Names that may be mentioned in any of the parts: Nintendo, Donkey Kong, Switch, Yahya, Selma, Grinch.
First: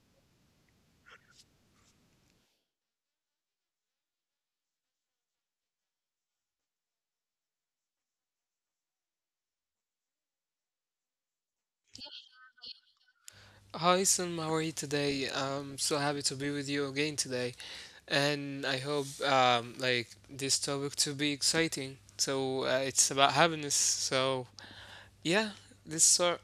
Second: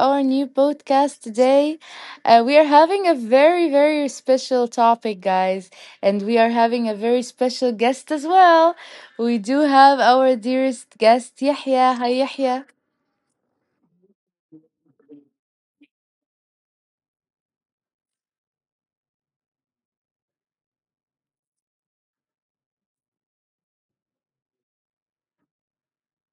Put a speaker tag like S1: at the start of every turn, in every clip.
S1: our new podcast today. We are having a very, very special topic, guys, and we are having a very special guest as well. We do have our dearest guest, Yahya. Hi, Yahya.
S2: Hi, Sam. How are you today? I'm so happy to be with you again today, and I hope like this topic to be exciting. So it's about happiness. So yeah, this sort.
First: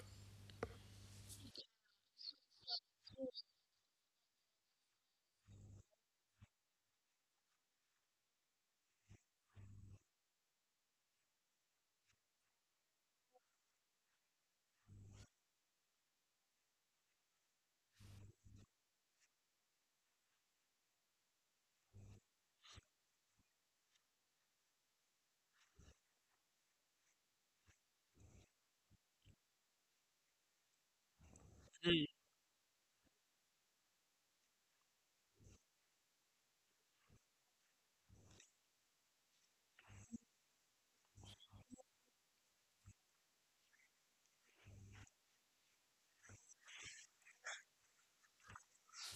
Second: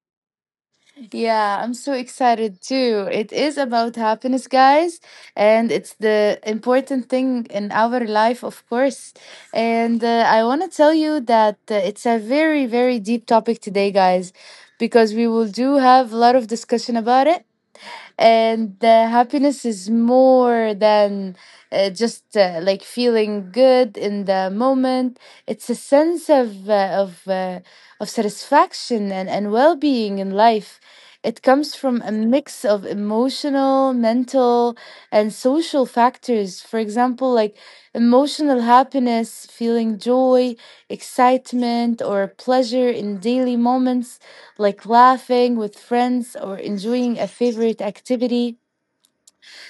S1: Yeah, I'm so excited too. It is about happiness, guys, and it's the important thing in our life, of course. And I want to tell you that it's a very, very deep topic today, guys, because we will do have a lot of discussion about it, and happiness is more than just like feeling good in the moment. It's a sense of of satisfaction and well-being in life. It comes from a
S2: Mm,
S1: mix of emotional, mental, and social factors. For example, like emotional happiness, feeling joy, excitement, or pleasure in daily moments, like laughing with friends or enjoying a favorite activity.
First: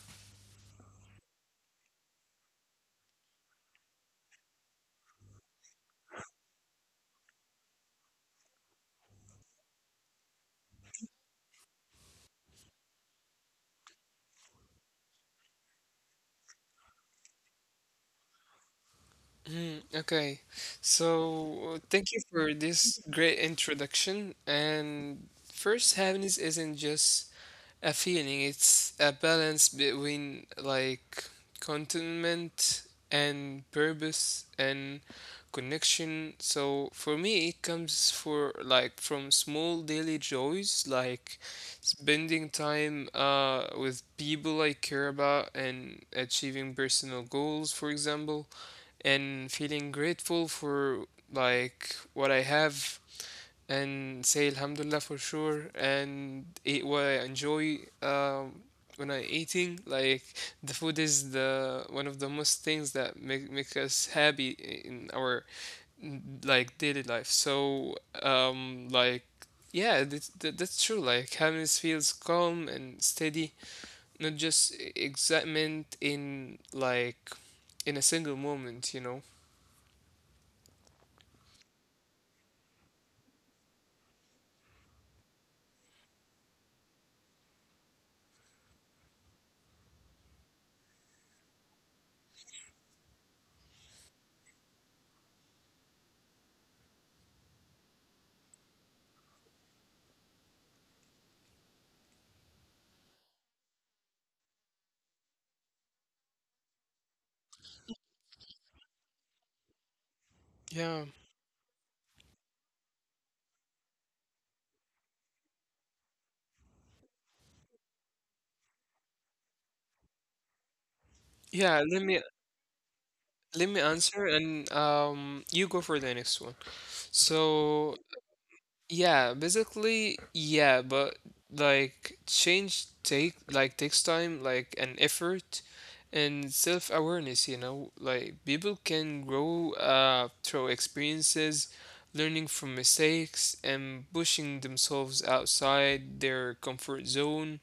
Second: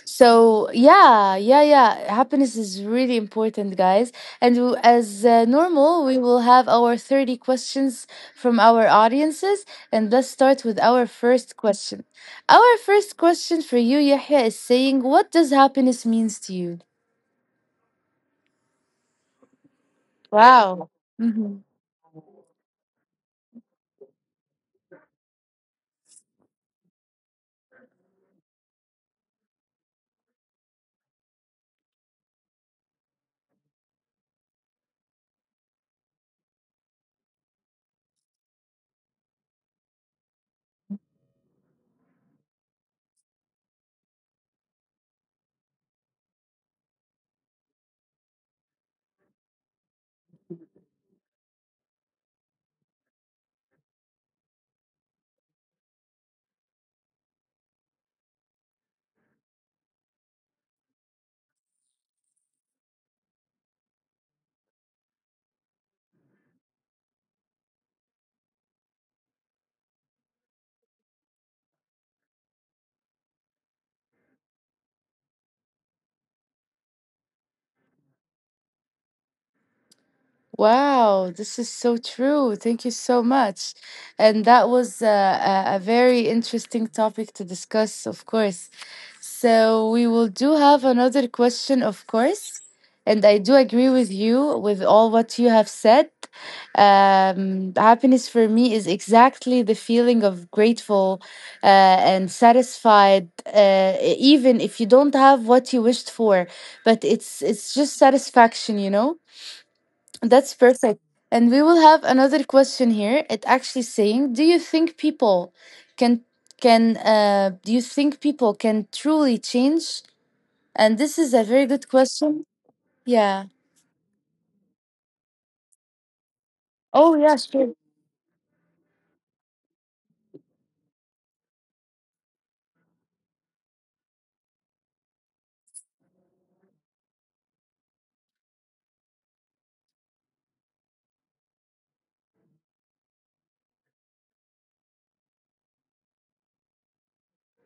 S1: So, yeah, yeah, yeah. Happiness is really important, guys. And as normal, we will have our 30 questions from our audiences. And let's start with our first question. Our first question for you, Yahya, is saying, what does happiness means to you?
S2: Okay,
S1: Wow.
S2: so thank you for this great introduction. And first, happiness isn't just a feeling. It's a balance between like contentment and purpose and connection. So for me, it comes for like from small daily joys, like spending time with people I care about and achieving personal goals, for example, and feeling grateful for like what I have and say Alhamdulillah for sure and eat what I enjoy when I eating. Like the food is the one of the most things that make us happy in our like daily life. So like yeah, that's true. Like happiness feels calm and steady, not just excitement in like in a single moment. You know.
S1: Wow, this is so true. Thank you so much. And that was a very interesting topic to discuss, of course. So, we will do have another question, of course. And I do agree with you with all what you have said. Happiness for me is exactly the feeling of grateful, uh, and satisfied, even if you don't have what you wished for. But it's just satisfaction, you know, that's
S2: Yeah.
S1: perfect. And we will have another question here. It actually saying, do you think people can can do you think people can truly change? And this is a
S2: Yeah.
S1: very good question.
S2: Let
S1: Yeah.
S2: me answer and you go for the next one.
S1: Oh yeah, sure.
S2: So yeah, basically yeah, but like change take like takes time, like an effort and self-awareness, you know? Like people can grow through experiences, learning from mistakes and pushing themselves outside their comfort zone.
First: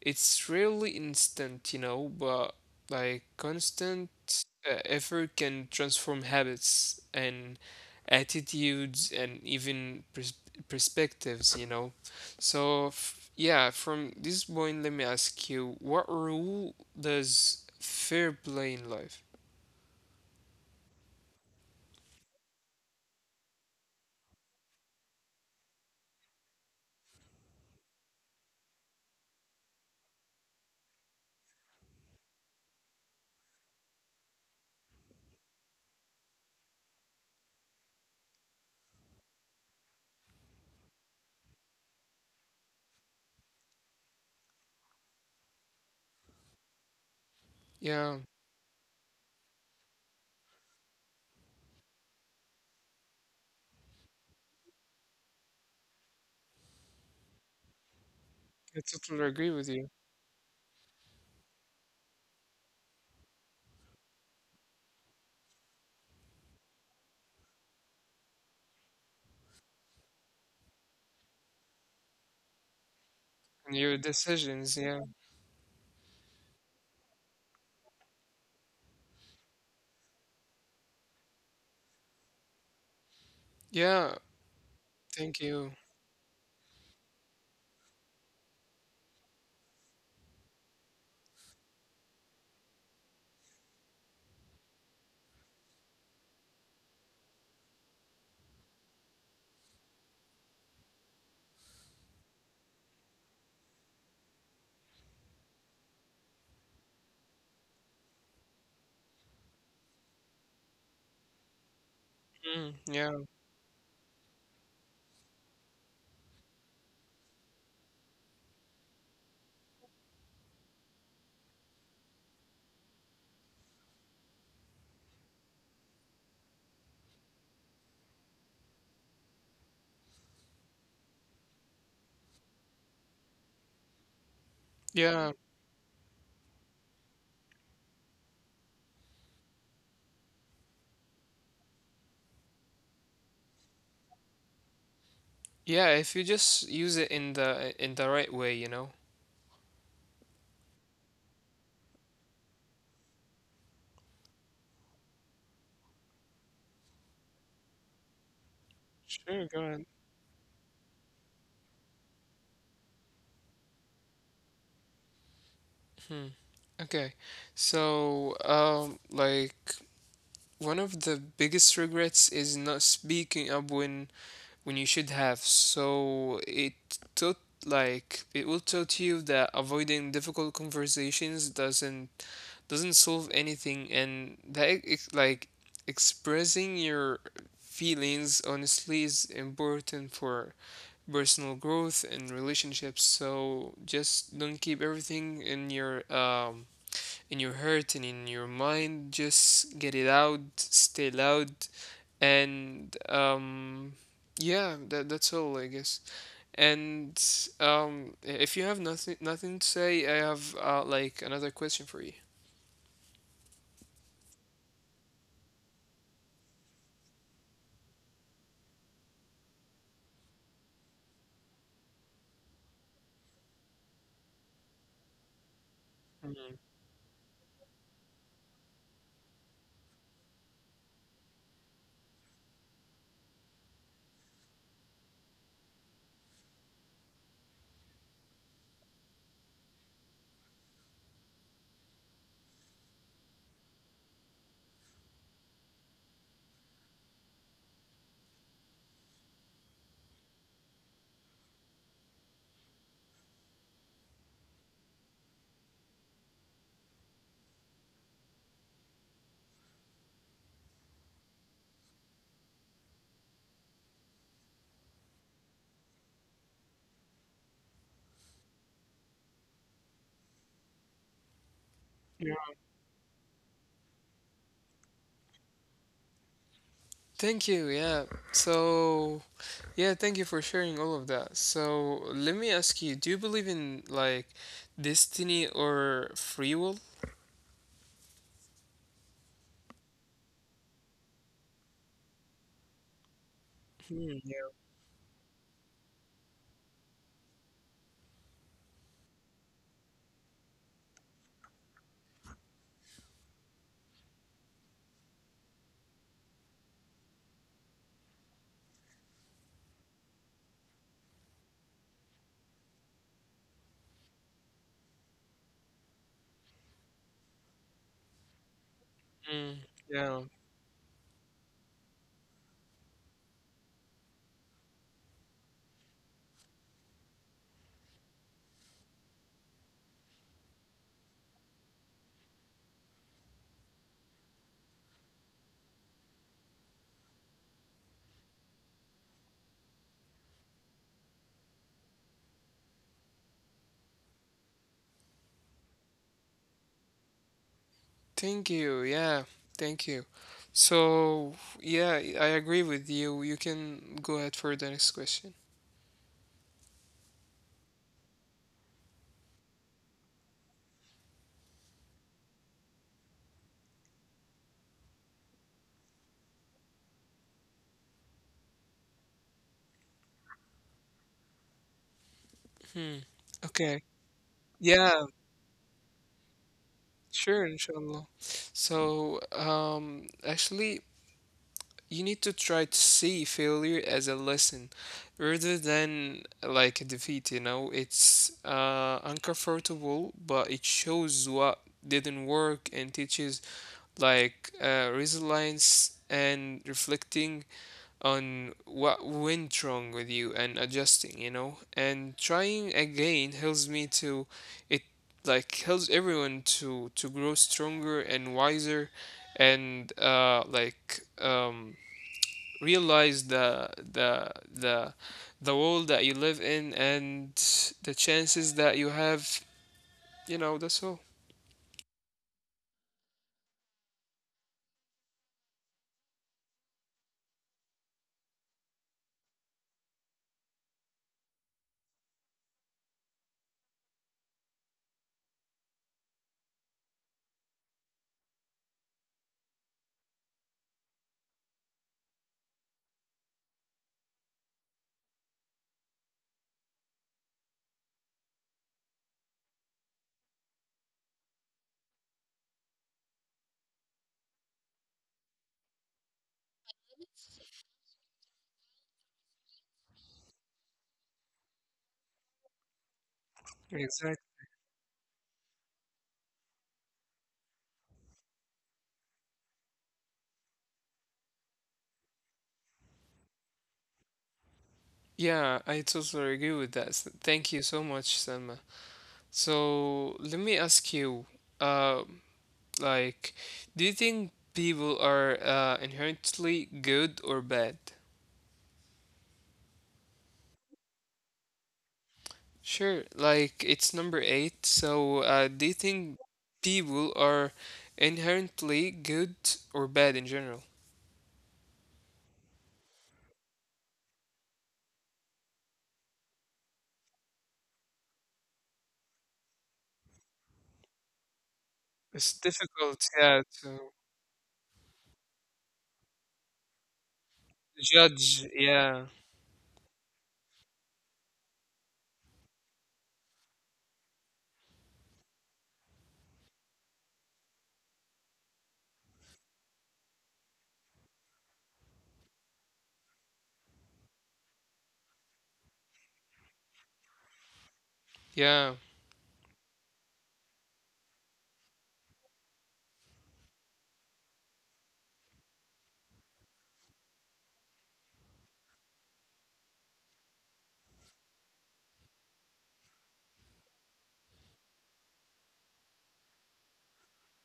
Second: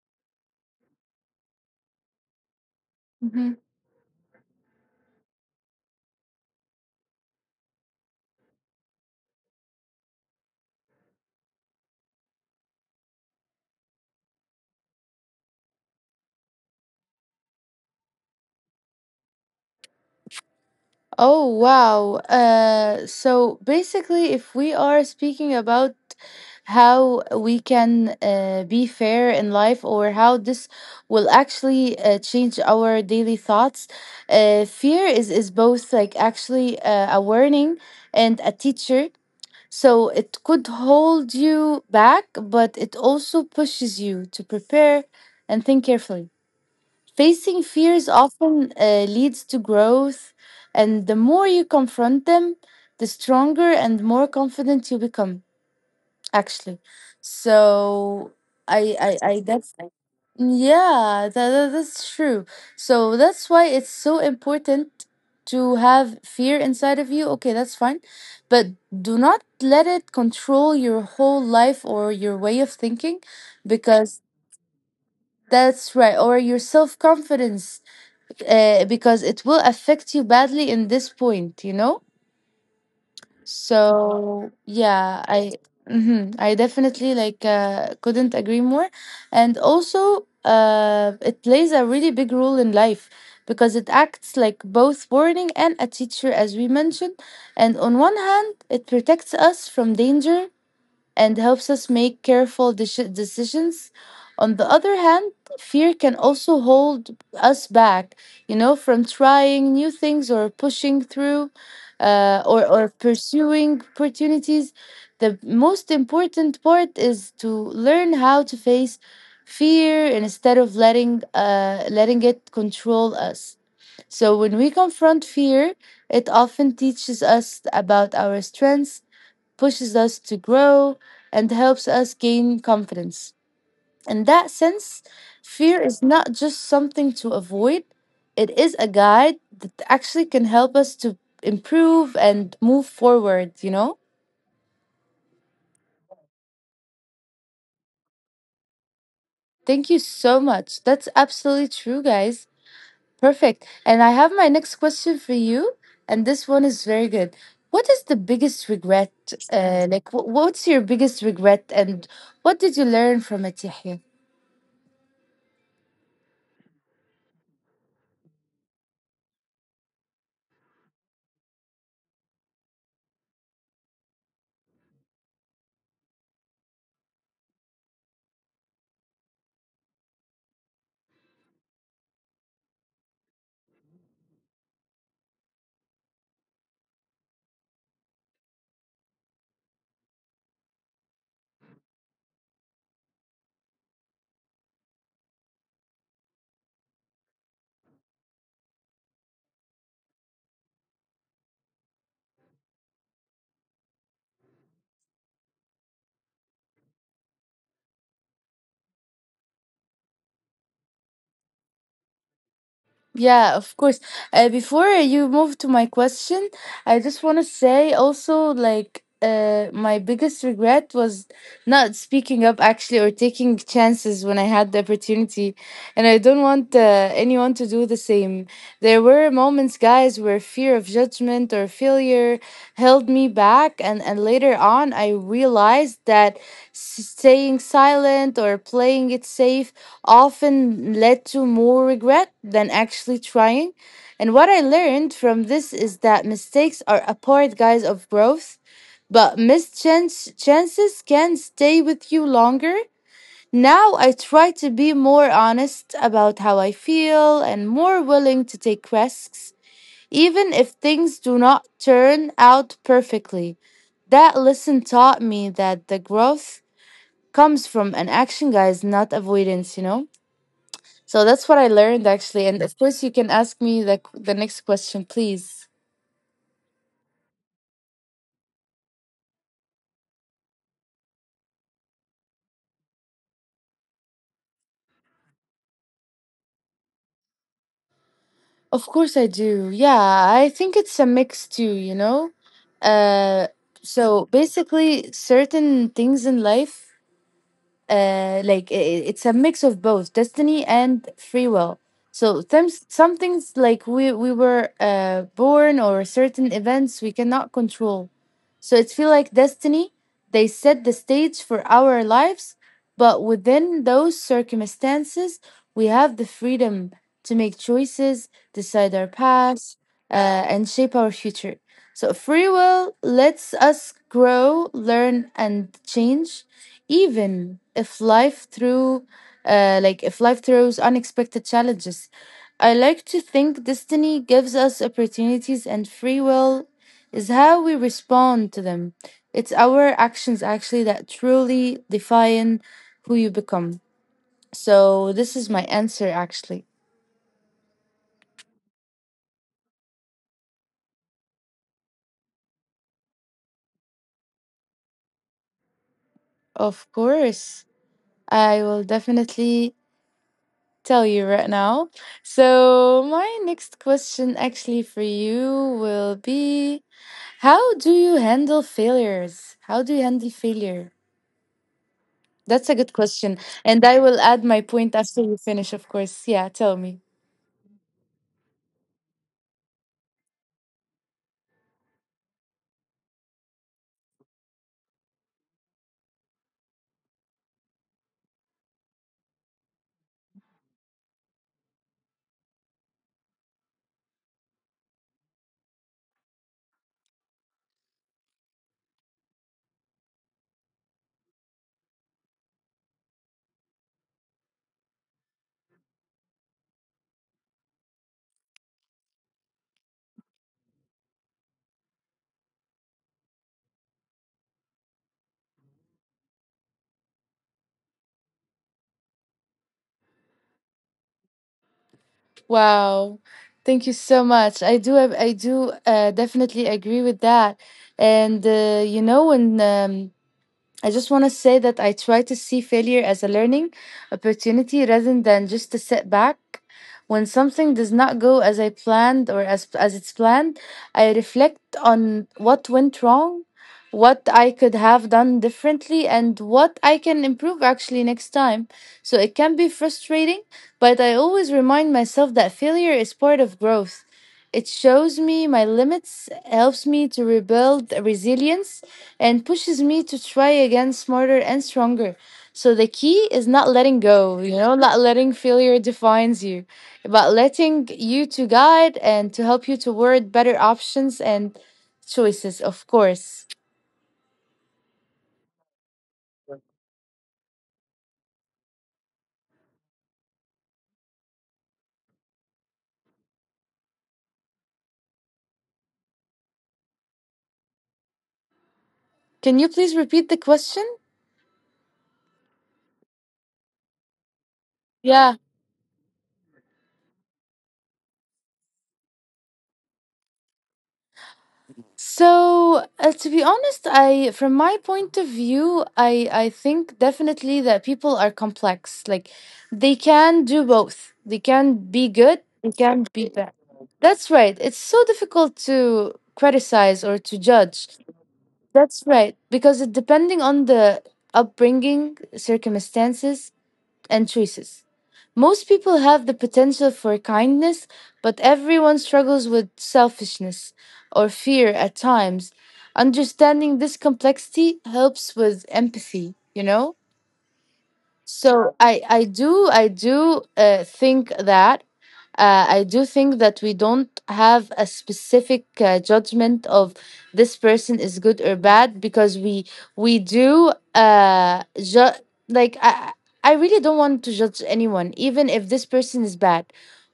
S2: It's rarely instant, you know, but like
S1: Mm-hmm.
S2: constant effort can transform habits and attitudes and even perspectives, you know. So, f yeah, from this point, let me ask you, what role does fair play in life?
S1: Oh, wow. So basically, if we are speaking about how we can be fair in life or how this will actually change our daily thoughts, fear is both like actually a warning and a teacher. So it could hold you back, but it also pushes you to prepare and think carefully. Facing fears
S2: Yeah,
S1: often leads to growth, and the more you confront them, the stronger and more confident you become, actually. So,
S2: I totally
S1: I
S2: agree with
S1: that's
S2: you
S1: yeah, that's true. So that's why it's so important to have fear inside of you. Okay, that's fine. But do not let it control your whole life or your way of thinking,
S2: and your
S1: because
S2: decisions. Yeah,
S1: that's right, or your self-confidence, because it will affect you badly in this point, you know.
S2: yeah,
S1: So yeah,
S2: thank
S1: i
S2: you.
S1: mhm, i definitely like couldn't agree more, and also it plays a really big role in life because it acts like both warning and a teacher as we mentioned. And on one hand, it protects us from danger and helps us make careful decisions. On the other hand, fear can also hold us back, you know, from trying new things or pushing through, uh, or,
S2: Mm,
S1: or
S2: yeah,
S1: pursuing opportunities. The most important part is to learn how to face fear instead of letting it control us. So when we confront fear, it often teaches us about our strengths, pushes us to grow, and helps us gain confidence. In that sense,
S2: yeah,
S1: fear is not just something to avoid, it is a guide that actually can help us to improve and move forward, you know?
S2: yeah. If you just use it in the right way, you know.
S1: Thank you so much. That's absolutely true, guys. Perfect. And I have my next question for you, and this one is very good. What is the biggest regret?
S2: Sure, go ahead.
S1: What's your biggest regret, and what did you learn from it, Yahya?
S2: Okay. So, like one of the biggest regrets is not speaking up when you should have. So it taught like it will taught you that avoiding difficult conversations doesn't solve anything, and that like expressing your feelings honestly is important for personal growth and relationships. So just don't keep everything in your heart and in your mind. Just get it out, stay loud, and yeah, that's all, I guess. And if you have nothing to say, I have like another question for you.
S1: Yeah, of course. Before you move to my question, I just want to say also like my biggest regret was not speaking up actually or taking chances when I had the opportunity, and I
S2: Mhm.
S1: don't want anyone to do the same. There were moments, guys, where fear of judgment or failure held me back, and later on I realized that staying silent or playing it safe often led to more regret than actually trying. And what I learned from this is that mistakes are a part, guys, of growth, but missed chances can stay with you longer. Now I try to be more honest about how I feel and more willing to take risks, even if things do not turn out perfectly. That lesson taught me that the growth comes from an action, guys, not avoidance, you know? So that's what I learned actually. And of course, you can ask me the next question, please.
S2: Thank you. Yeah. So, yeah, thank you for sharing all of that. So, let me ask you, do you believe in like destiny or free will?
S1: Of course, I do. Yeah, I think it's a mix too. You know, uh,
S2: Hmm, yeah.
S1: so basically, certain things in life, it's a mix of both destiny and free will. So some things, like we were uh, born or certain events we cannot control, so it feels like destiny. They set the stage for our lives, but within those circumstances, we have the freedom to make choices, decide our
S2: Mm,
S1: paths,
S2: yeah.
S1: and shape our future. So free will lets us grow, learn, and change, even if life through, like if life throws unexpected challenges. I like to think destiny gives us opportunities and free will is how we respond to them. It's our actions actually that truly define who you become. So, this is my answer actually.
S2: Thank you. Yeah, thank you. So, yeah, I agree with you. You can go ahead for the next question.
S1: Of course, I will definitely tell you right now. So, my next question actually for you will be, how do you handle failures? How do you handle failure? That's a
S2: Hmm.
S1: good question.
S2: Okay.
S1: And I will add my
S2: Yeah,
S1: point after you finish, of course. Yeah, tell me.
S2: sure, inshallah. So, actually, you need to try to see failure as a lesson rather than like a defeat, you know? It's uncomfortable, but it shows what didn't work and teaches like resilience and reflecting on what went wrong with you and adjusting, you know, and trying again helps me to it like helps everyone to grow stronger and wiser and realize the world that you live in and the chances that you have, you know, that's all.
S1: Wow. Thank you so much. I do definitely agree with that. And you know, when I just want to say that I try to see failure as a learning opportunity rather than just a setback. When something does not go as I planned or as it's planned, I reflect on what went wrong, what I could have done differently, and what I can improve actually next time. So it can be frustrating, but I always remind myself that failure is part of growth. It shows me my limits, helps me to rebuild resilience, and pushes me to try again smarter and stronger. So the key is not letting
S2: Exactly.
S1: go, you know, not letting failure defines you, but letting you to guide and to help you toward better options and choices, of course.
S2: Yeah, I totally agree with that. Thank you so much, Selma. So let me ask you, um Like, do you think people are inherently good or bad?
S1: Can you please repeat the question?
S2: Sure, like it's number eight. So,
S1: Yeah.
S2: do you think people are inherently good or bad in general?
S1: So, to be honest, I, from my point of view, I think definitely that people are complex. Like they can do both. They can be
S2: It's
S1: good
S2: difficult,
S1: and can
S2: yeah,
S1: be bad.
S2: to
S1: That's right. It's so difficult to criticize or to judge.
S2: judge. Yeah,
S1: That's right, because it depending on the upbringing, circumstances, and choices. Most people have the potential for kindness, but everyone struggles with selfishness or fear at times. Understanding this complexity helps with empathy, you know?
S2: yeah,
S1: So I do think that I do think that we don't have a specific judgment of this person is good or bad, because we do ju- like I really don't want to judge anyone even if this person is bad.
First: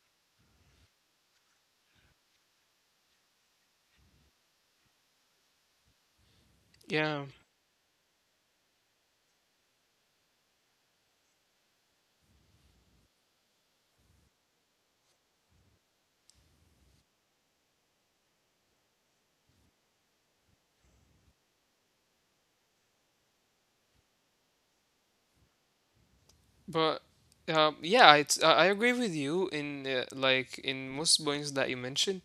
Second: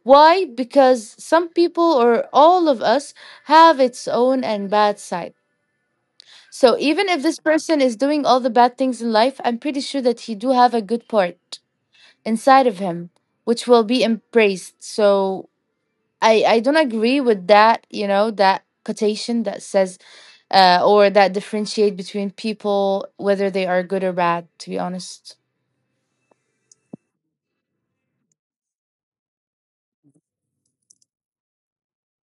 S1: Why? Because some people or all of us have its own and bad side. So even if
S2: yeah.
S1: this person is doing all the bad things in life, I'm pretty sure that he do have a good part inside of him which will be embraced. So I don't agree with that, you know, that quotation that says or that differentiate between people whether they are good or bad, to be honest.
S2: But yeah, I agree with you in like in most points that you mentioned.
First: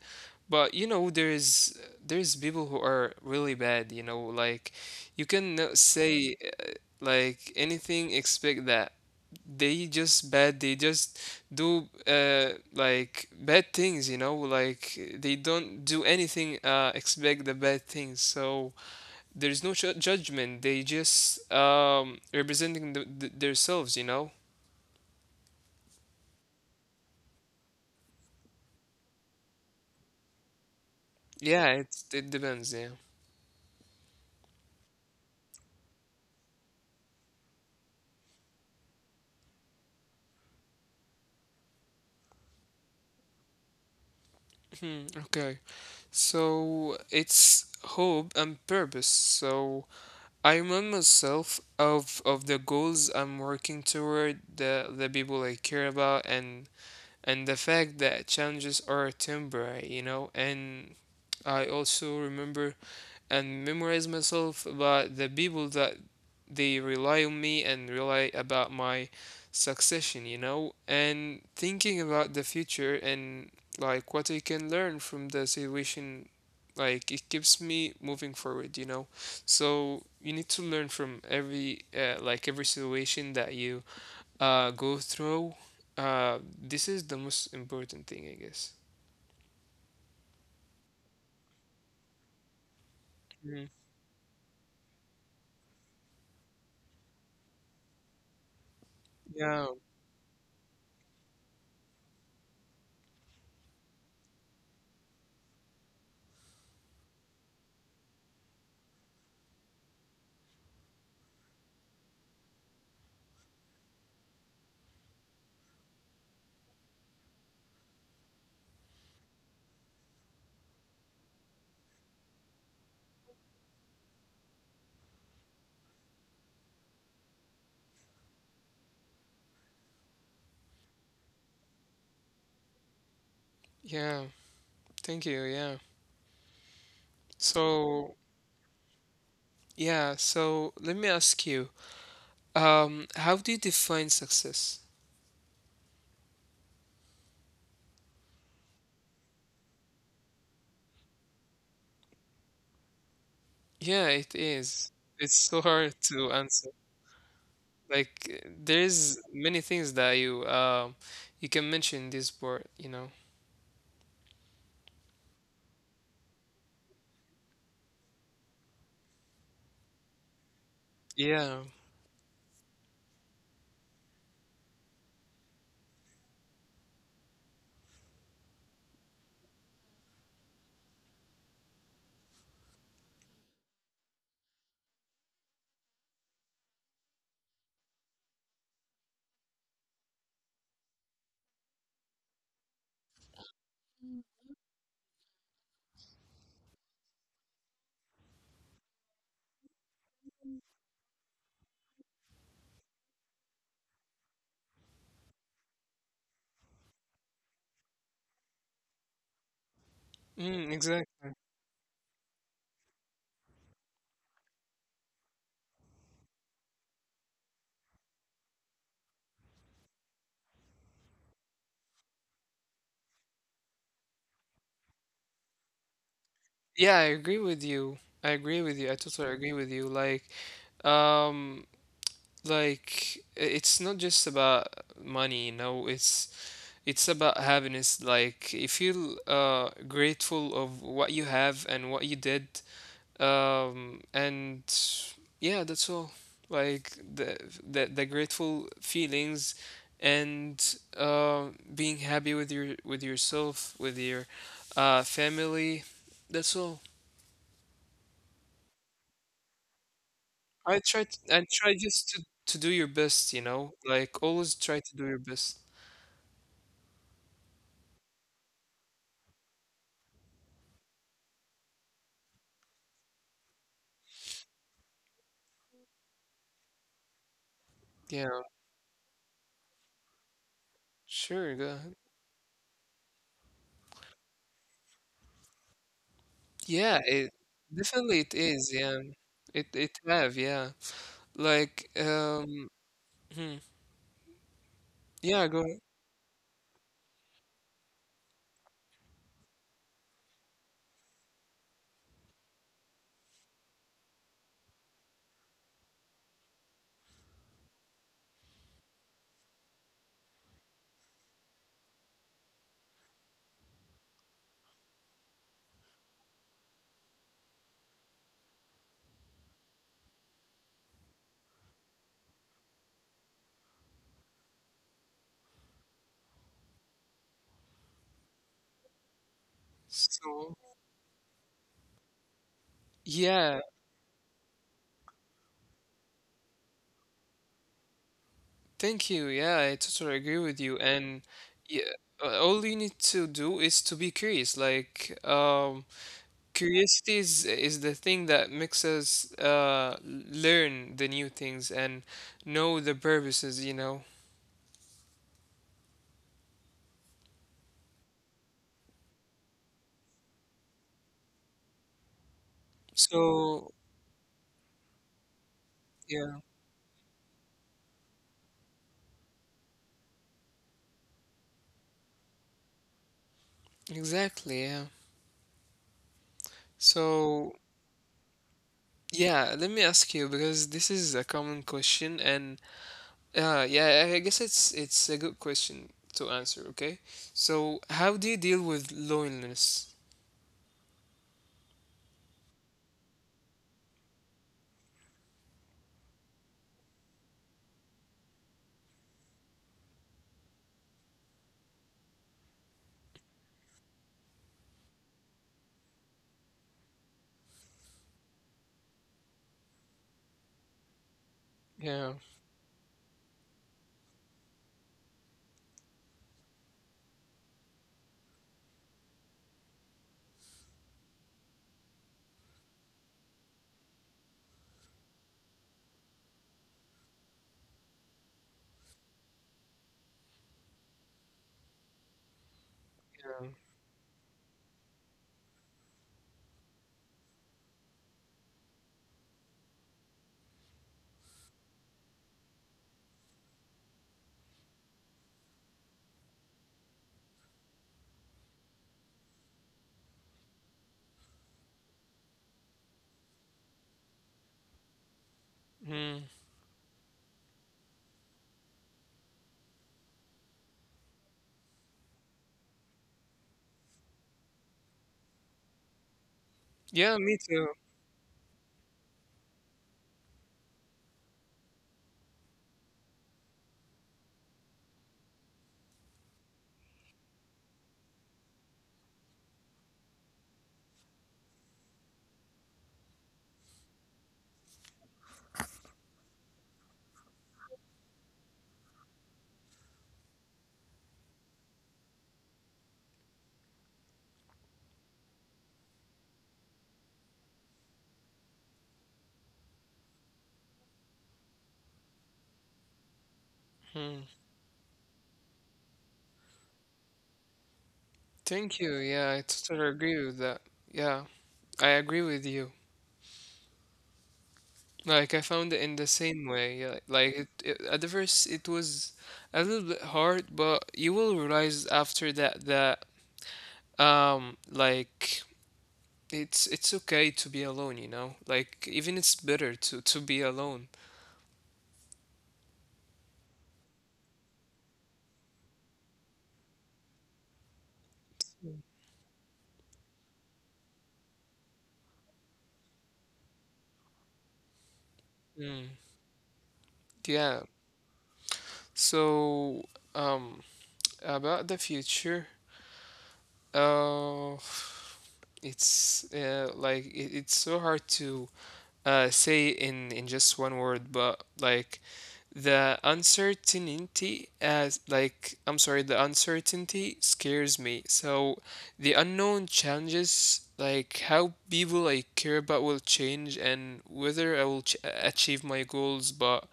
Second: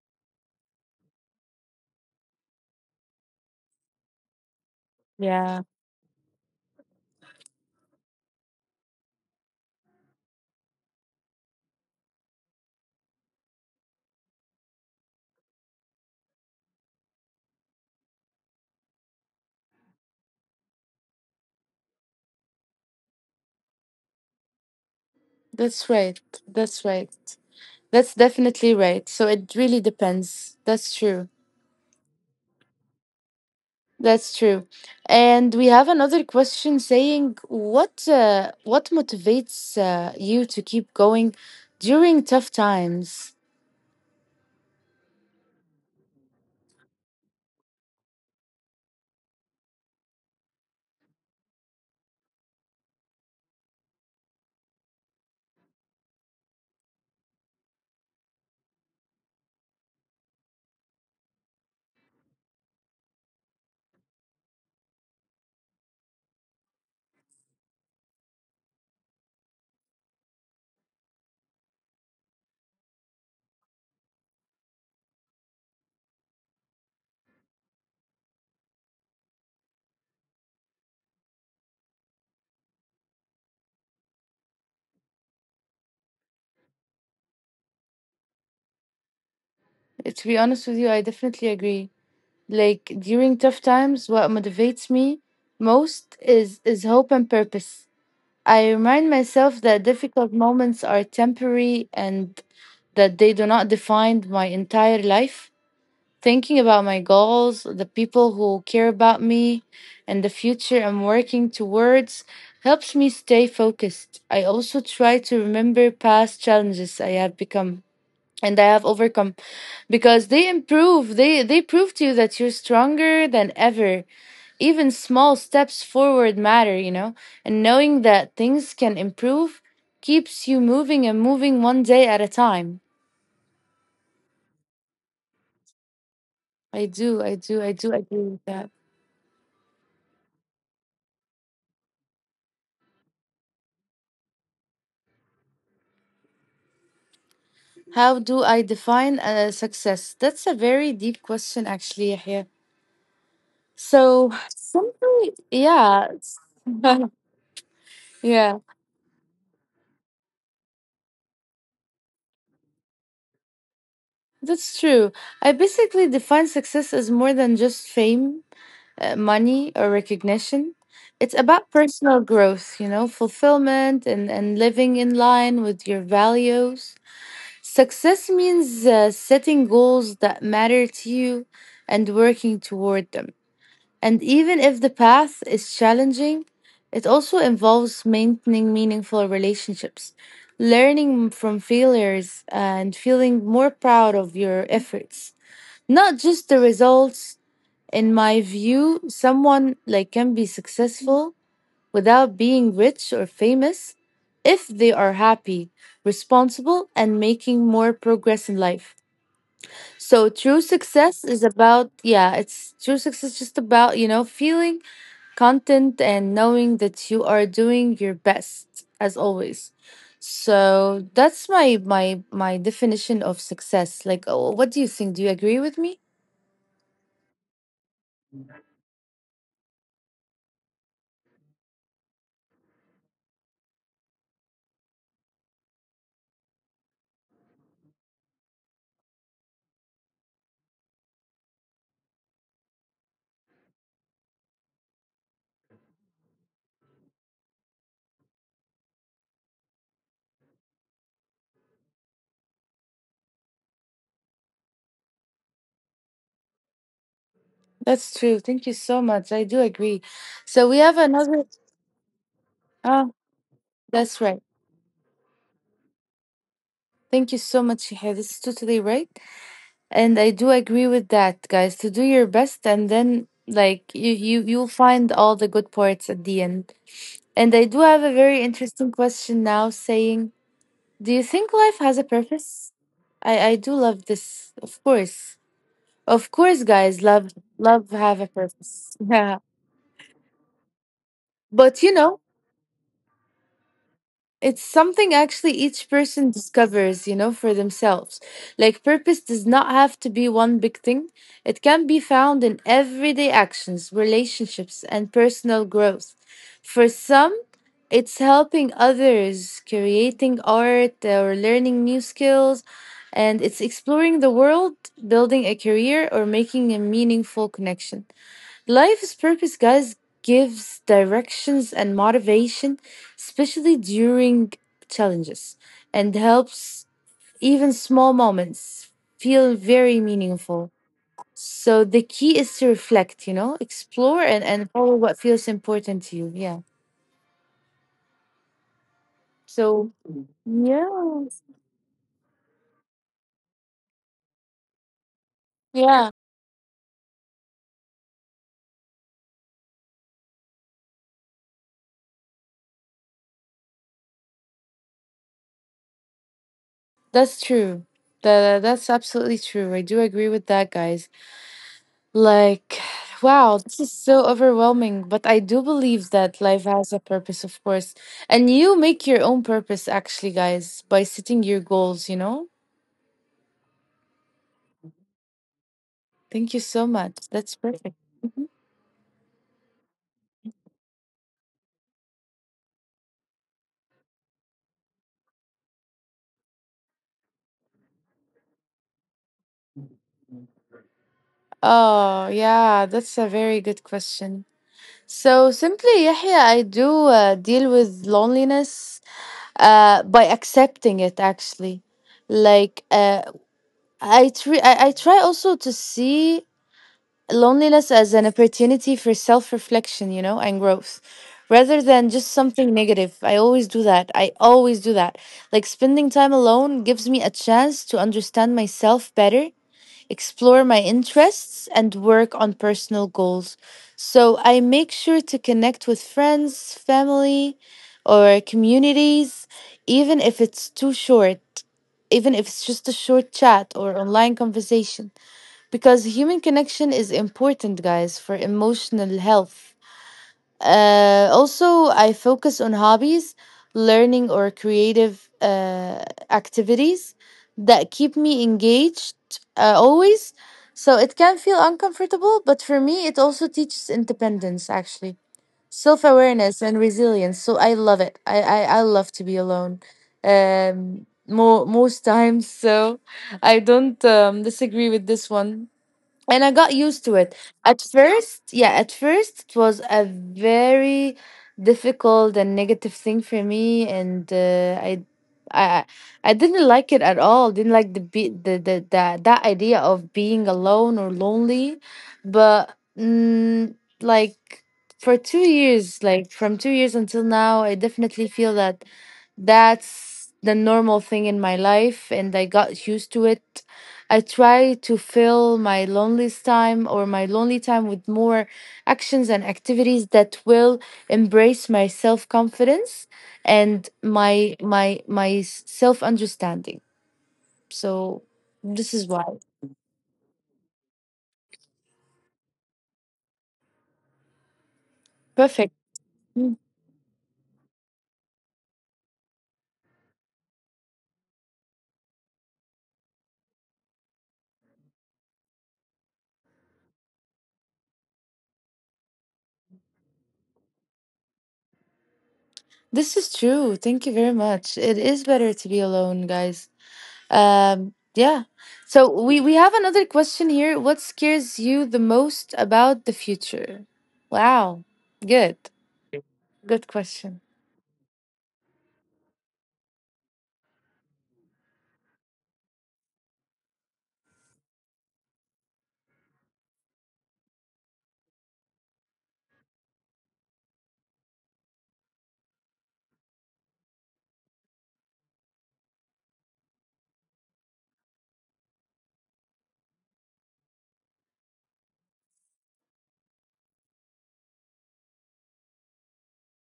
S2: But you know, there's people who are really bad. You know, like you can
S1: Yeah,
S2: say like anything except that they just bad. They just do like bad things. You know, like they don't do anything except the bad things. So there's no judgment. They just representing themselves. You know.
S1: that's right. That's right. That's definitely right. So it really depends. That's true.
S2: Yeah, it depends, yeah.
S1: That's true. And we have another question saying, what motivates you to keep going during tough times?
S2: Hmm, okay. So it's hope and purpose. So I remind myself of the goals I'm working toward, the people I care about and the fact that challenges are temporary, you know, and I also remember and memorize myself about the people that they rely on me and rely about my succession, you know, and thinking about the future and like what I can learn from the situation, like it keeps me moving forward, you know. So you need to learn from every like every situation that you go through. This is the most important thing, I guess.
S1: To be honest with you, I definitely agree. Like during tough
S2: Mhm.
S1: times, what motivates me most is hope and purpose. I remind myself
S2: Yeah,
S1: that difficult moments are temporary and that they do not define my entire life. Thinking about my goals, the people who care about me, and the future I'm working towards helps me stay focused. I also try to remember past challenges I have become and I have overcome, because they improve they prove to you that you're stronger than ever. Even small steps forward matter, you know, and knowing that things can improve keeps you moving and moving one day at a time.
S2: yeah. Thank you. Yeah.
S1: I do agree
S2: So
S1: with that.
S2: yeah, so let me ask you, how do you define success?
S1: How do I define success? That's a very deep question actually, Yahya.
S2: Yeah,
S1: So
S2: it is.
S1: simply
S2: It's so hard
S1: yeah
S2: to
S1: it's-
S2: answer. Like
S1: yeah,
S2: there's many things that you you can mention in this part, you know.
S1: that's true. I basically define success as more than just fame, money, or recognition. It's
S2: Yeah.
S1: about personal growth, you know, fulfillment and living in line with your values. Success means setting goals that matter to you and working toward them. And even if the path is challenging, it also involves maintaining meaningful relationships, learning from failures, and feeling more proud of your efforts. Not just the results, in my view, someone like can be successful without being rich or famous if they are happy, responsible and making more progress in life. So true
S2: Mm, exactly.
S1: success is about yeah, it's true success is just about, feeling content and knowing that you are doing your best as always. So that's my definition of success. Like oh, what do you think? Do you agree with me?
S2: Yeah, I agree with you. I agree with you. I totally agree with you. Um, like it's not just about money, you know, it's about happiness. Like you feel grateful of what you have and what you did. And yeah, that's all. Like the grateful feelings and uh, being happy with your with yourself, with your family. That's all.
S1: That's true. Thank you so much. I do agree. So we
S2: I
S1: have
S2: try t
S1: another.
S2: and try just to do your
S1: Oh,
S2: best. You know, like
S1: that's right.
S2: always try to do your best.
S1: Thank you so much, Shahia. This is totally right, and I do agree with that, guys. To do your best, and then like you'll find all the good parts at the end. And I do have a
S2: Yeah,
S1: very interesting question now, saying, do you think
S2: sure. Go
S1: life
S2: ahead.
S1: has a purpose? I do love this, of course,
S2: Yeah,
S1: guys. Love,
S2: it
S1: love
S2: definitely
S1: have a
S2: it is.
S1: purpose.
S2: Yeah,
S1: Yeah,
S2: it have. Yeah,
S1: but
S2: like
S1: you know,
S2: hmm,
S1: it's something
S2: yeah.
S1: actually
S2: Go ahead.
S1: each person discovers, you know, for themselves. Like, purpose does not have to be one big thing, it can be found in everyday actions, relationships, and personal growth. For some, it's helping others, creating art, or learning new skills, and it's exploring the world, building a career, or making a meaningful connection. Life's purpose guys gives directions and motivation, especially during challenges, and helps even small moments feel very
S2: So
S1: meaningful. So the key is to reflect, you know,
S2: yeah,
S1: explore and follow what feels important to you. Yeah.
S2: thank you. Yeah, I
S1: So
S2: totally agree with you.
S1: yeah.
S2: And yeah, all you need to do is to be curious. Like
S1: Yeah.
S2: curiosity is the thing that makes us learn the new things and know the purposes. You know.
S1: That's true. That, that's absolutely true. I do agree with that, guys. Like, wow,
S2: So
S1: this is so overwhelming. But I do believe
S2: yeah,
S1: that life has a purpose, of course. And you make your own purpose, actually, guys, by setting your goals, you know?
S2: exactly. Yeah.
S1: Thank you so much. That's
S2: So.
S1: perfect.
S2: Yeah, let me ask you because this is a common question, and yeah, I guess it's a good question to answer. Okay, so how do you deal with loneliness?
S1: Oh, yeah, that's a very good question. So simply, Yahya, I do deal with loneliness by accepting it, actually. Like, I try also to see loneliness as an opportunity for self reflection, you know, and growth rather than
S2: Yeah.
S1: just something negative. I always do that. I always do that. Like spending time alone gives me a chance to understand myself better, explore my interests, and work on personal goals. So I make sure to connect with friends, family, or communities, even if it's too short, even if it's just a short chat or online conversation because human connection is important guys for emotional health. Also, I focus on hobbies, learning or creative activities that keep me engaged, always. So it can feel uncomfortable, but for me it also teaches independence, actually,
S2: Hmm.
S1: self-awareness and resilience. So I love it. I love to be alone mo most times. So I don't disagree with this one and I got used to
S2: Yeah,
S1: it.
S2: me too.
S1: At first, yeah, at first it was a very difficult and negative thing for me, and I, I didn't like it at all. Didn't like the be the that idea of being alone or lonely, but like for 2 years, like from 2 years until now, I definitely feel that that's the normal thing in my life, and I got used to it. I try to fill my loneliest time or my lonely time with more actions and activities that will embrace my self confidence and
S2: Hmm.
S1: my self understanding. So
S2: Thank
S1: this
S2: you.
S1: is why.
S2: Yeah, I totally agree with that. Yeah, I agree with you. Like I found
S1: Perfect.
S2: it in the same
S1: Mm.
S2: way. Yeah, like it at the first it was a little bit hard, but you will realize after that that like it's okay to be alone, you know? Like even it's better to be alone.
S1: This is true. Thank you very much. It is better to be alone, guys. Yeah. So we have another question here. What scares you the most about the future? Wow. Good.
S2: Mm.
S1: Good question.
S2: Yeah. So, um, about the future, uh, it's like it's so hard to say in just one word, but like the uncertainty as like I'm sorry, the uncertainty scares me. So the unknown challenges like how people I care about will change and whether I will achieve my goals. But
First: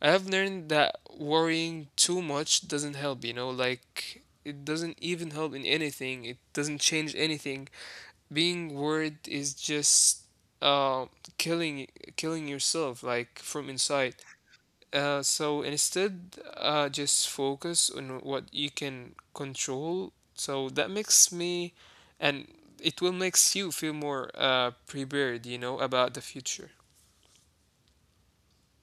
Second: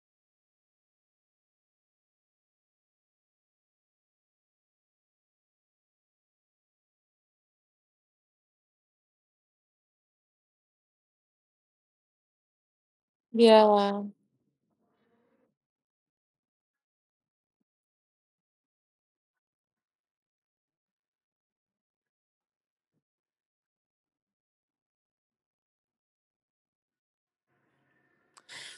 S2: I have learned that worrying too much doesn't help. You know, like it doesn't even help in anything. It doesn't change anything being worried is just uh, killing killing yourself like from
S1: Yeah,
S2: inside. So instead, just focus on what you can control. So that makes me, and it will makes you feel more prepared, you know, about the future.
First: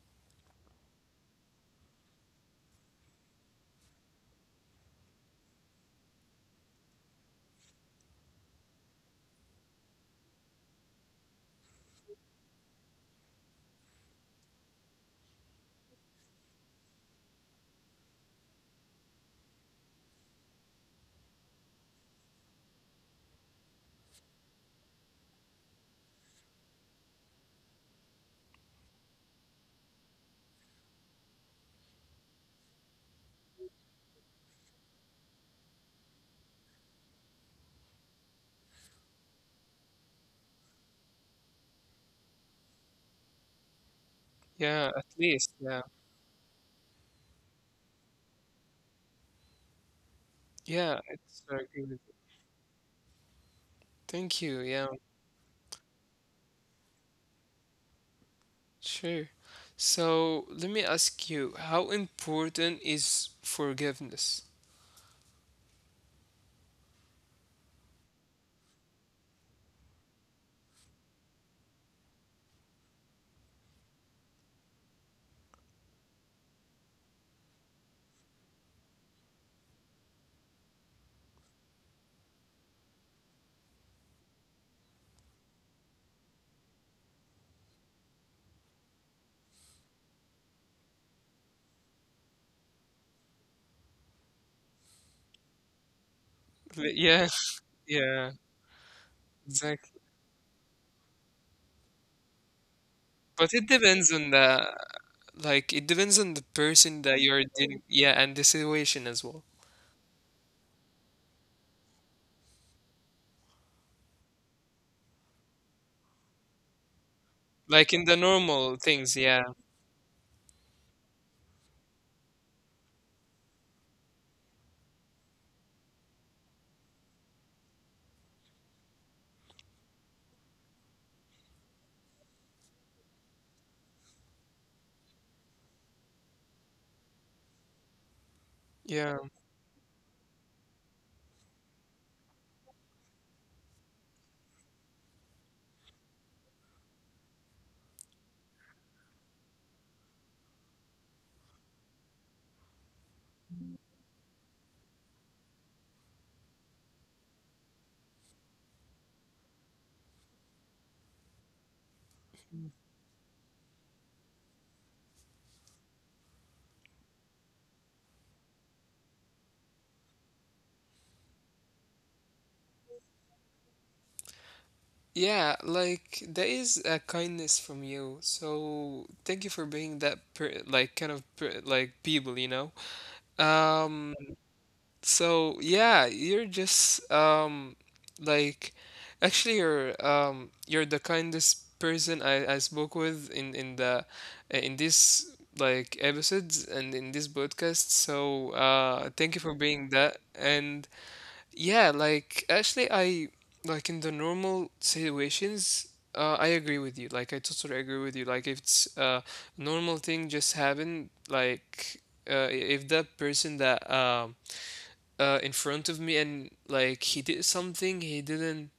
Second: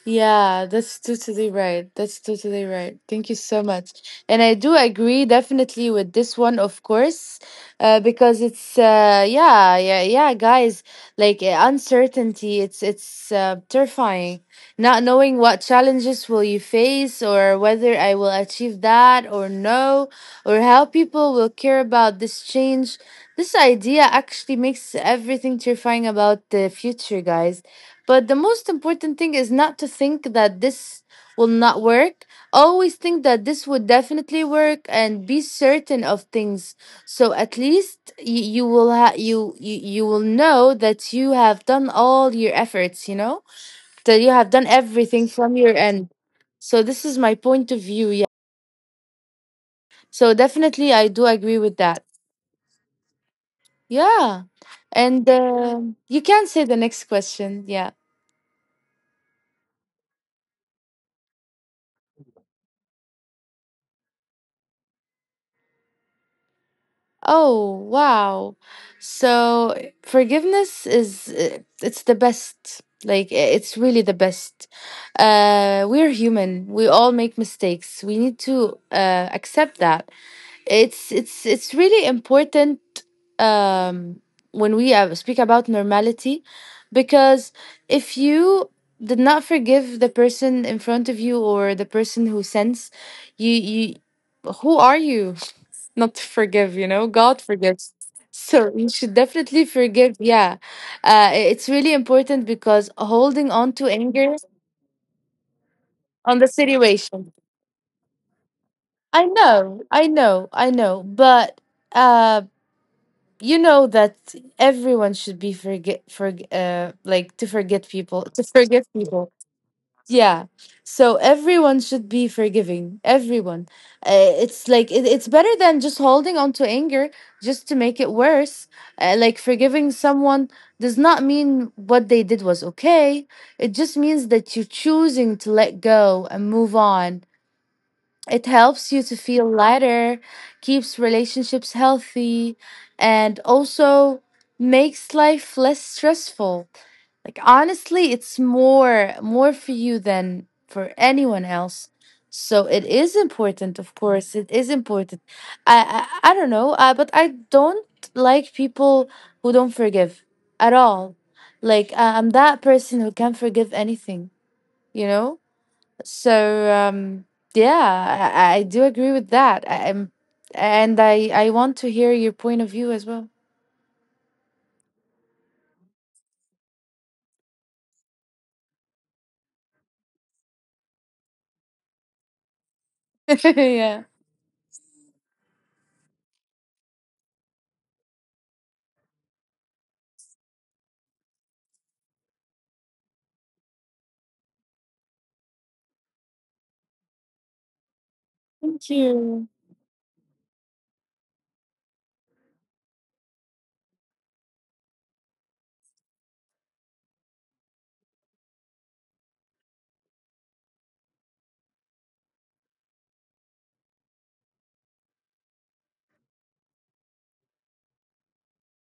S1: yeah, that's totally right. That's totally right. Thank you so much. And I do agree definitely with this one, of course, because it's yeah, yeah, yeah, guys, like uncertainty, it's terrifying. Not knowing what challenges will you face, or whether I will achieve that or no, or how people will care about this change. This idea actually makes everything terrifying about the future, guys. But the most important thing is not to think that this will not work. Always think that this would definitely work and be certain of things. So at least you will ha- you you will know that you have done all your efforts, you know? That you have done
S2: Yeah, at
S1: everything from
S2: least,
S1: your
S2: yeah,
S1: end. So this is my point of view, yeah. So definitely I
S2: yeah.
S1: do agree
S2: It's I
S1: with
S2: agree
S1: that.
S2: with you.
S1: Yeah.
S2: Thank you. Yeah,
S1: And you can say the next question. Yeah.
S2: sure. So let me ask you, how important is forgiveness?
S1: Oh, wow. So forgiveness is it's the best. Like I- it's really the best. Uh, we're human. We all make mistakes. We need to accept that. It's really important um when we speak about normality, because if you did not forgive the person in front of you or the person who sends you, you, who are you not forgive? You know,
S2: Yeah,
S1: God forgives,
S2: yeah.
S1: so you should definitely
S2: Exactly.
S1: forgive. Yeah, it's really important because holding
S2: But
S1: on
S2: it
S1: to
S2: depends
S1: anger
S2: on the like it depends
S1: on
S2: on
S1: the
S2: the person that
S1: situation.
S2: you're dealing yeah, and the situation
S1: i
S2: as well.
S1: know i know i know but uh, you know that everyone should be forget for like to forget
S2: Like in the
S1: people, to forgive
S2: normal things,
S1: people.
S2: yeah.
S1: Yeah. So everyone should be forgiving. Everyone. It's like it, it's better than just holding on to anger just to make it worse. Like forgiving someone does not mean what they did was okay. It just means that you're choosing to let go and move on. It helps you to
S2: Yeah.
S1: feel lighter, keeps relationships healthy, and also makes life less stressful. Like honestly, it's more for you than for anyone else. So it is important, of course. It is important. I don't know, but I don't like people who don't forgive at all. Like I- I'm that person who can't forgive anything, you know. So yeah, I do agree with that. And I want to hear your point of view as well.
S2: Yeah, like that is a kindness from you. So thank you for being that per like kind of per like people, you know.
S1: Yeah.
S2: Um, so yeah, you're just like actually you're the kindest person I spoke with in the in this like episodes and in this podcast. So
S1: Thank
S2: thank you
S1: you.
S2: for being that. And yeah, like actually I like in the normal situations I agree with you. Like I totally agree with you. Like if it's a normal thing just happened, like if that person that in front of me and like he did something he didn't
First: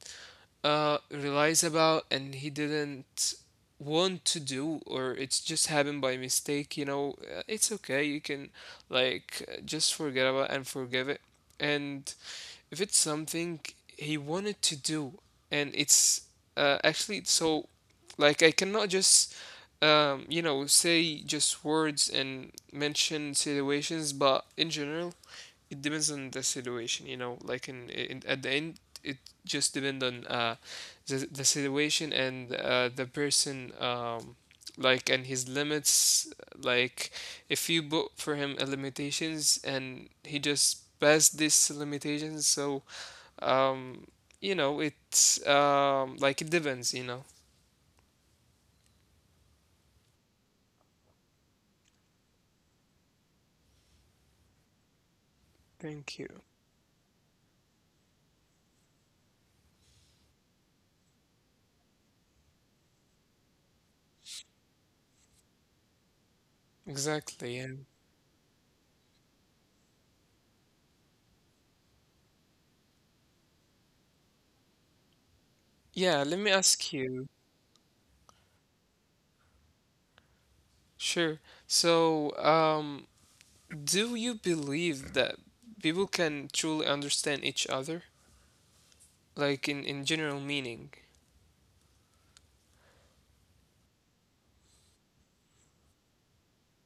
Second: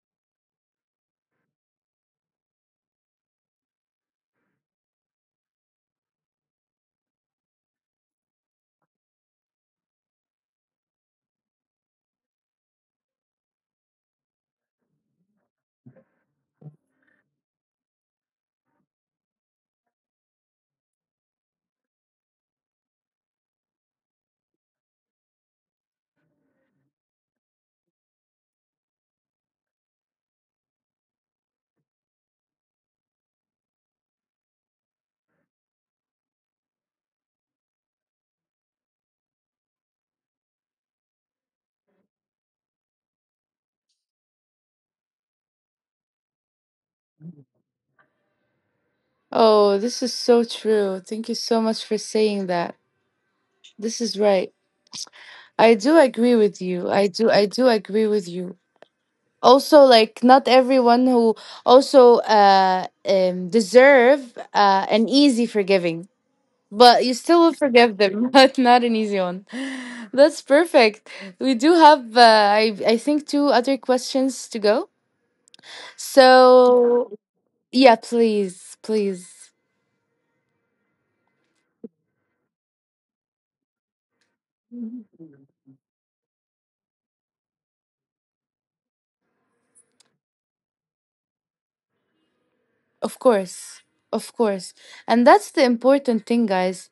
S2: realize about and he didn't want to do or it's just happened by mistake you know it's okay you can like just forget about and forgive it and if it's something he wanted to do and it's actually so like I cannot just you know say just words and mention situations but in general it depends on the situation you know like in at the end it just depends on the situation and the person like and his limits like if you put for him a limitations and he just passed these limitations so um you know it's like it depends you know.
S1: Oh, this is so true. Thank you so much for saying that. This is right. I do agree
S2: Thank you.
S1: with you. I do agree with you. Also, like not everyone who also deserve an easy forgiving, but you still will
S2: Exactly.
S1: forgive
S2: And
S1: them, but not an easy one. That's perfect. We do have I think two other questions to go.
S2: yeah, let me ask
S1: So
S2: you.
S1: yeah, please, please.
S2: Sure. So do you believe that people can truly understand each other? Like in general meaning?
S1: Of course, of course. And that's the important thing, guys.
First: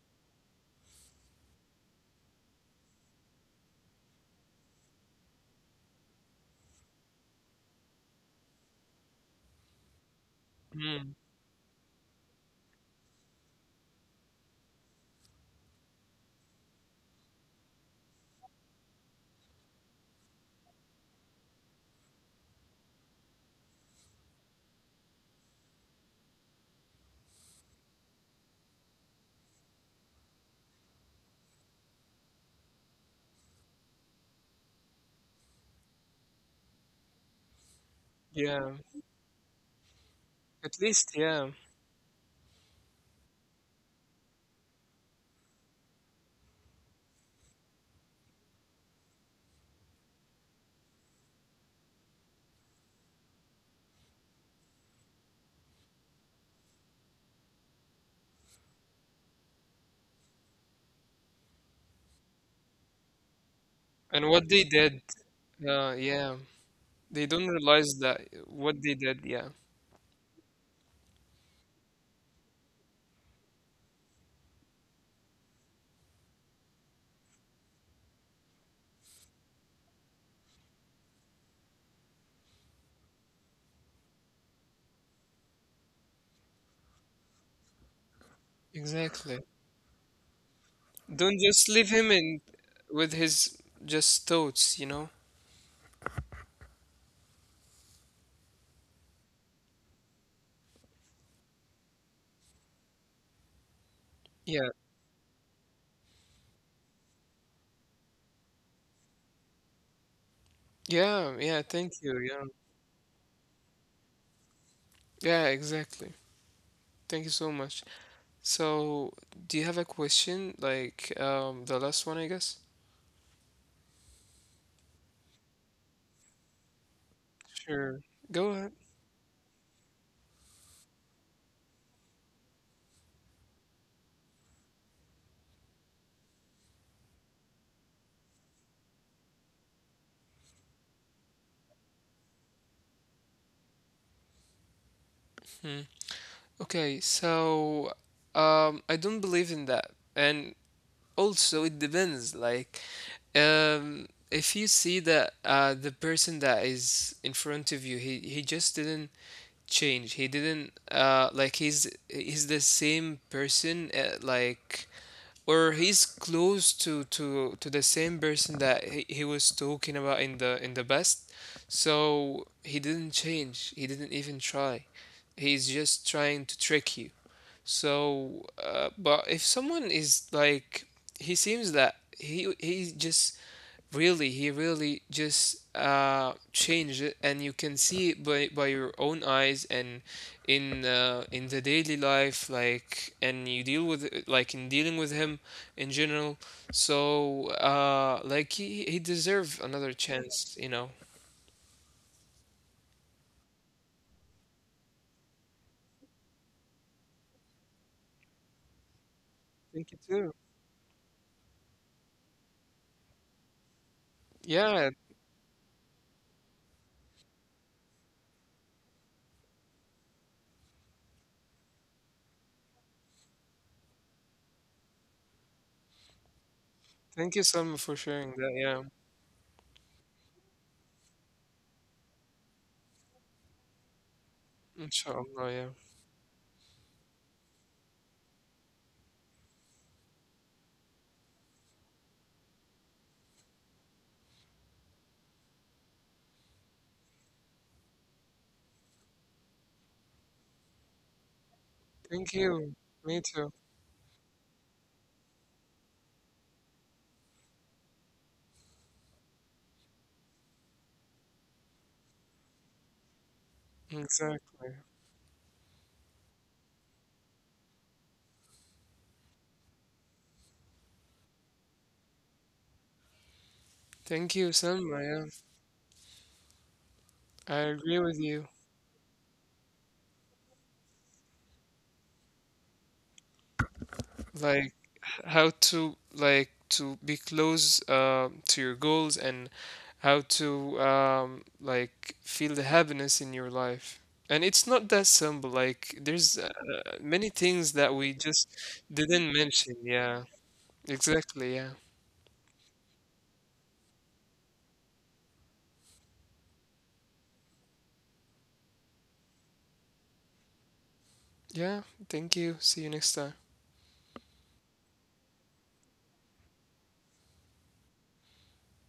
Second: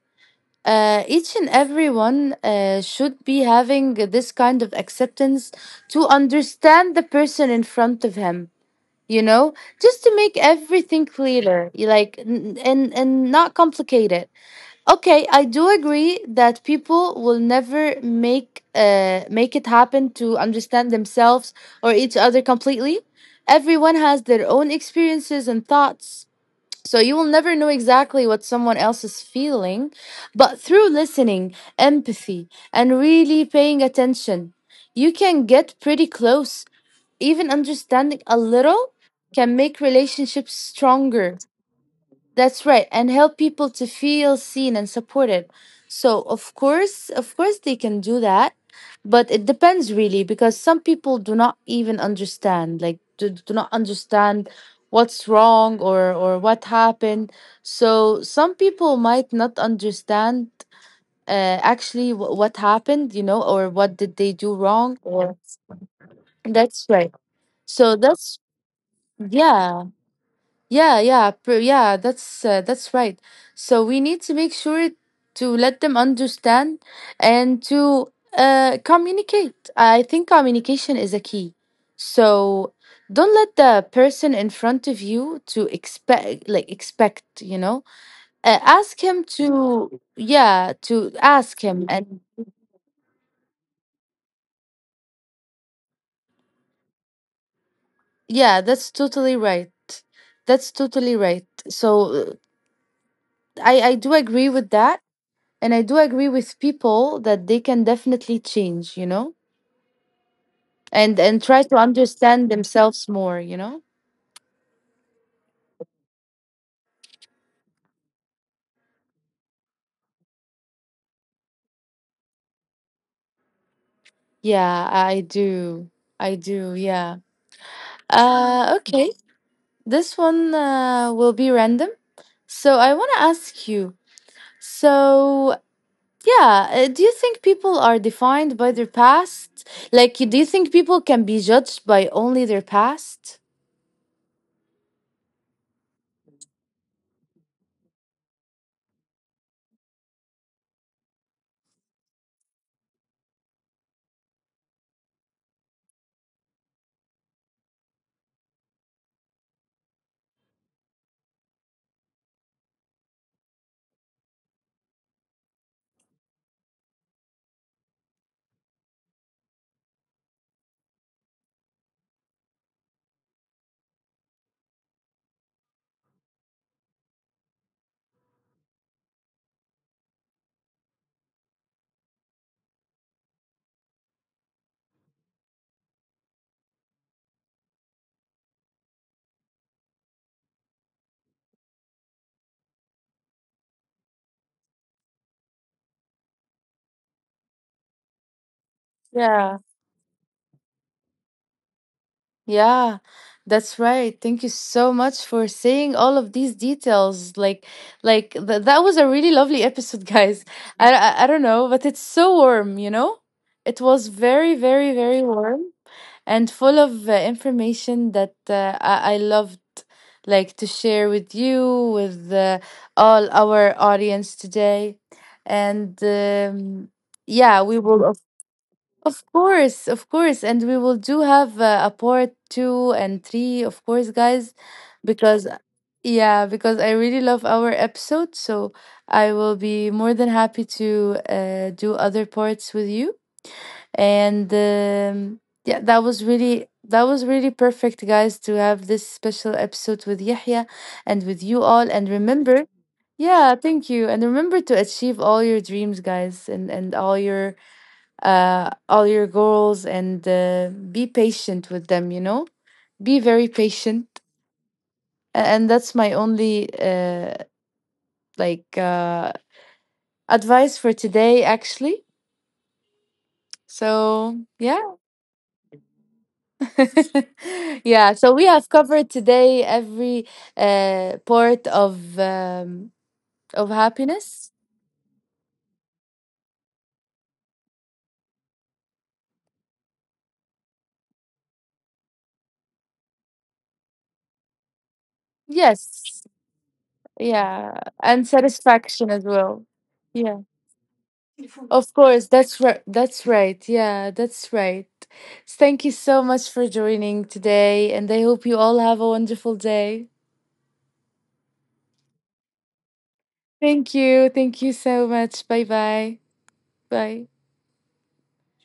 S1: Each and everyone should be having this kind of acceptance to understand the person in front of him. You know, just to make everything
S2: Mm,
S1: clearer, you like, n- and not complicate it. Okay, I do agree that people will never make make it happen to understand themselves or each other completely. Everyone has their own experiences and thoughts, so you will never know exactly what someone else is feeling, but through listening, empathy, and really paying attention, you can get pretty close. Even understanding a
S2: yeah,
S1: little can make relationships
S2: at least,
S1: stronger.
S2: yeah.
S1: That's right, and help people to feel seen and supported. So, of course, they can do that, but it depends really because some people do not even understand, like do not understand what's wrong or what happened. So some people might not understand actually w- what happened, you know, or what did
S2: And
S1: they
S2: what
S1: do
S2: they
S1: wrong.
S2: did,
S1: Or
S2: yeah.
S1: that's right.
S2: They don't realize
S1: So
S2: that
S1: that's
S2: what they did, yeah.
S1: yeah, yeah, yeah, pr- yeah, that's right. So we need to make sure to let them understand and to communicate. I think communication is a key. So don't let the person in front of you to expect like expect, you know. Ask him
S2: Exactly.
S1: to yeah, to
S2: Don't
S1: ask
S2: just
S1: him
S2: leave him
S1: and
S2: in with his just thoughts, you know?
S1: yeah, that's totally right. That's totally right. So I do agree
S2: Yeah.
S1: with that, and I do agree with people that they can definitely change, you know,
S2: Yeah,
S1: and
S2: yeah,
S1: try to
S2: thank you. Yeah.
S1: understand themselves more, you know.
S2: Yeah, exactly. Thank you so much. So, do you have a question? Like, the last one, I guess?
S1: Yeah, I do yeah.
S2: Sure. Go ahead.
S1: Uh, okay, this one will be random, so I want to ask you, so yeah, do you think people are defined by their past? Like, do you think people can be judged by only their past?
S2: Okay, so I don't believe in that. And also, it depends. Like, if you see that the person that is in front of you, he just didn't change. He didn't like he's the same person. Like, or he's close to the same person that he was talking about in the past. So he didn't change. He didn't even try. He's just trying to trick you so, but if someone is like, he seems that he just really he really just changed it, and you can see it by your own eyes and in the daily life, like, and you deal with it, like in dealing with him in general. So, like he
S1: Yeah.
S2: deserve another chance, you know.
S1: Yeah, that's right. Thank you so much for saying all of these details. Like th- that was a really lovely
S2: Thank you
S1: episode,
S2: too.
S1: guys. I don't know, but it's so warm. You know, it was very,
S2: Yeah,
S1: very, very warm and full of information that uh, I loved like to share with you with all our audience today. And
S2: thank you so
S1: yeah,
S2: much
S1: we
S2: for
S1: will
S2: sharing that. Yeah,
S1: of course, and we will do have a part two and three, of course, guys,
S2: inshallah.
S1: because
S2: Yeah,
S1: yeah, because I really love our episode, so I will be more than happy to do other parts with you. And yeah, that was really perfect, guys, to have this special episode with Yahya and with you all. And
S2: thank you.
S1: remember,
S2: Me too.
S1: yeah, thank you, and remember to achieve all your dreams, guys, and all your goals and be patient with them, you know, be very patient.
S2: Exactly.
S1: A- and that's my only like advice for today, actually,
S2: Thank you,
S1: so
S2: Selma.
S1: yeah.
S2: Yeah, I agree with
S1: Yeah,
S2: you.
S1: so we have covered today every part of
S2: Like
S1: happiness.
S2: how to like to be close to your goals and how to like feel the happiness in your life. And it's not that simple. Like there's
S1: Yes.
S2: many things that
S1: Yeah,
S2: we just
S1: and
S2: didn't
S1: satisfaction as
S2: mention.
S1: well.
S2: Yeah,
S1: Yeah.
S2: exactly. Yeah,
S1: Of course, that's right. That's right. Yeah, that's right. Thank you so much for joining today, and I hope you all have a wonderful day.
S2: yeah. Thank you. See you next time.
S1: Thank you. Thank you so much. Bye bye. Bye.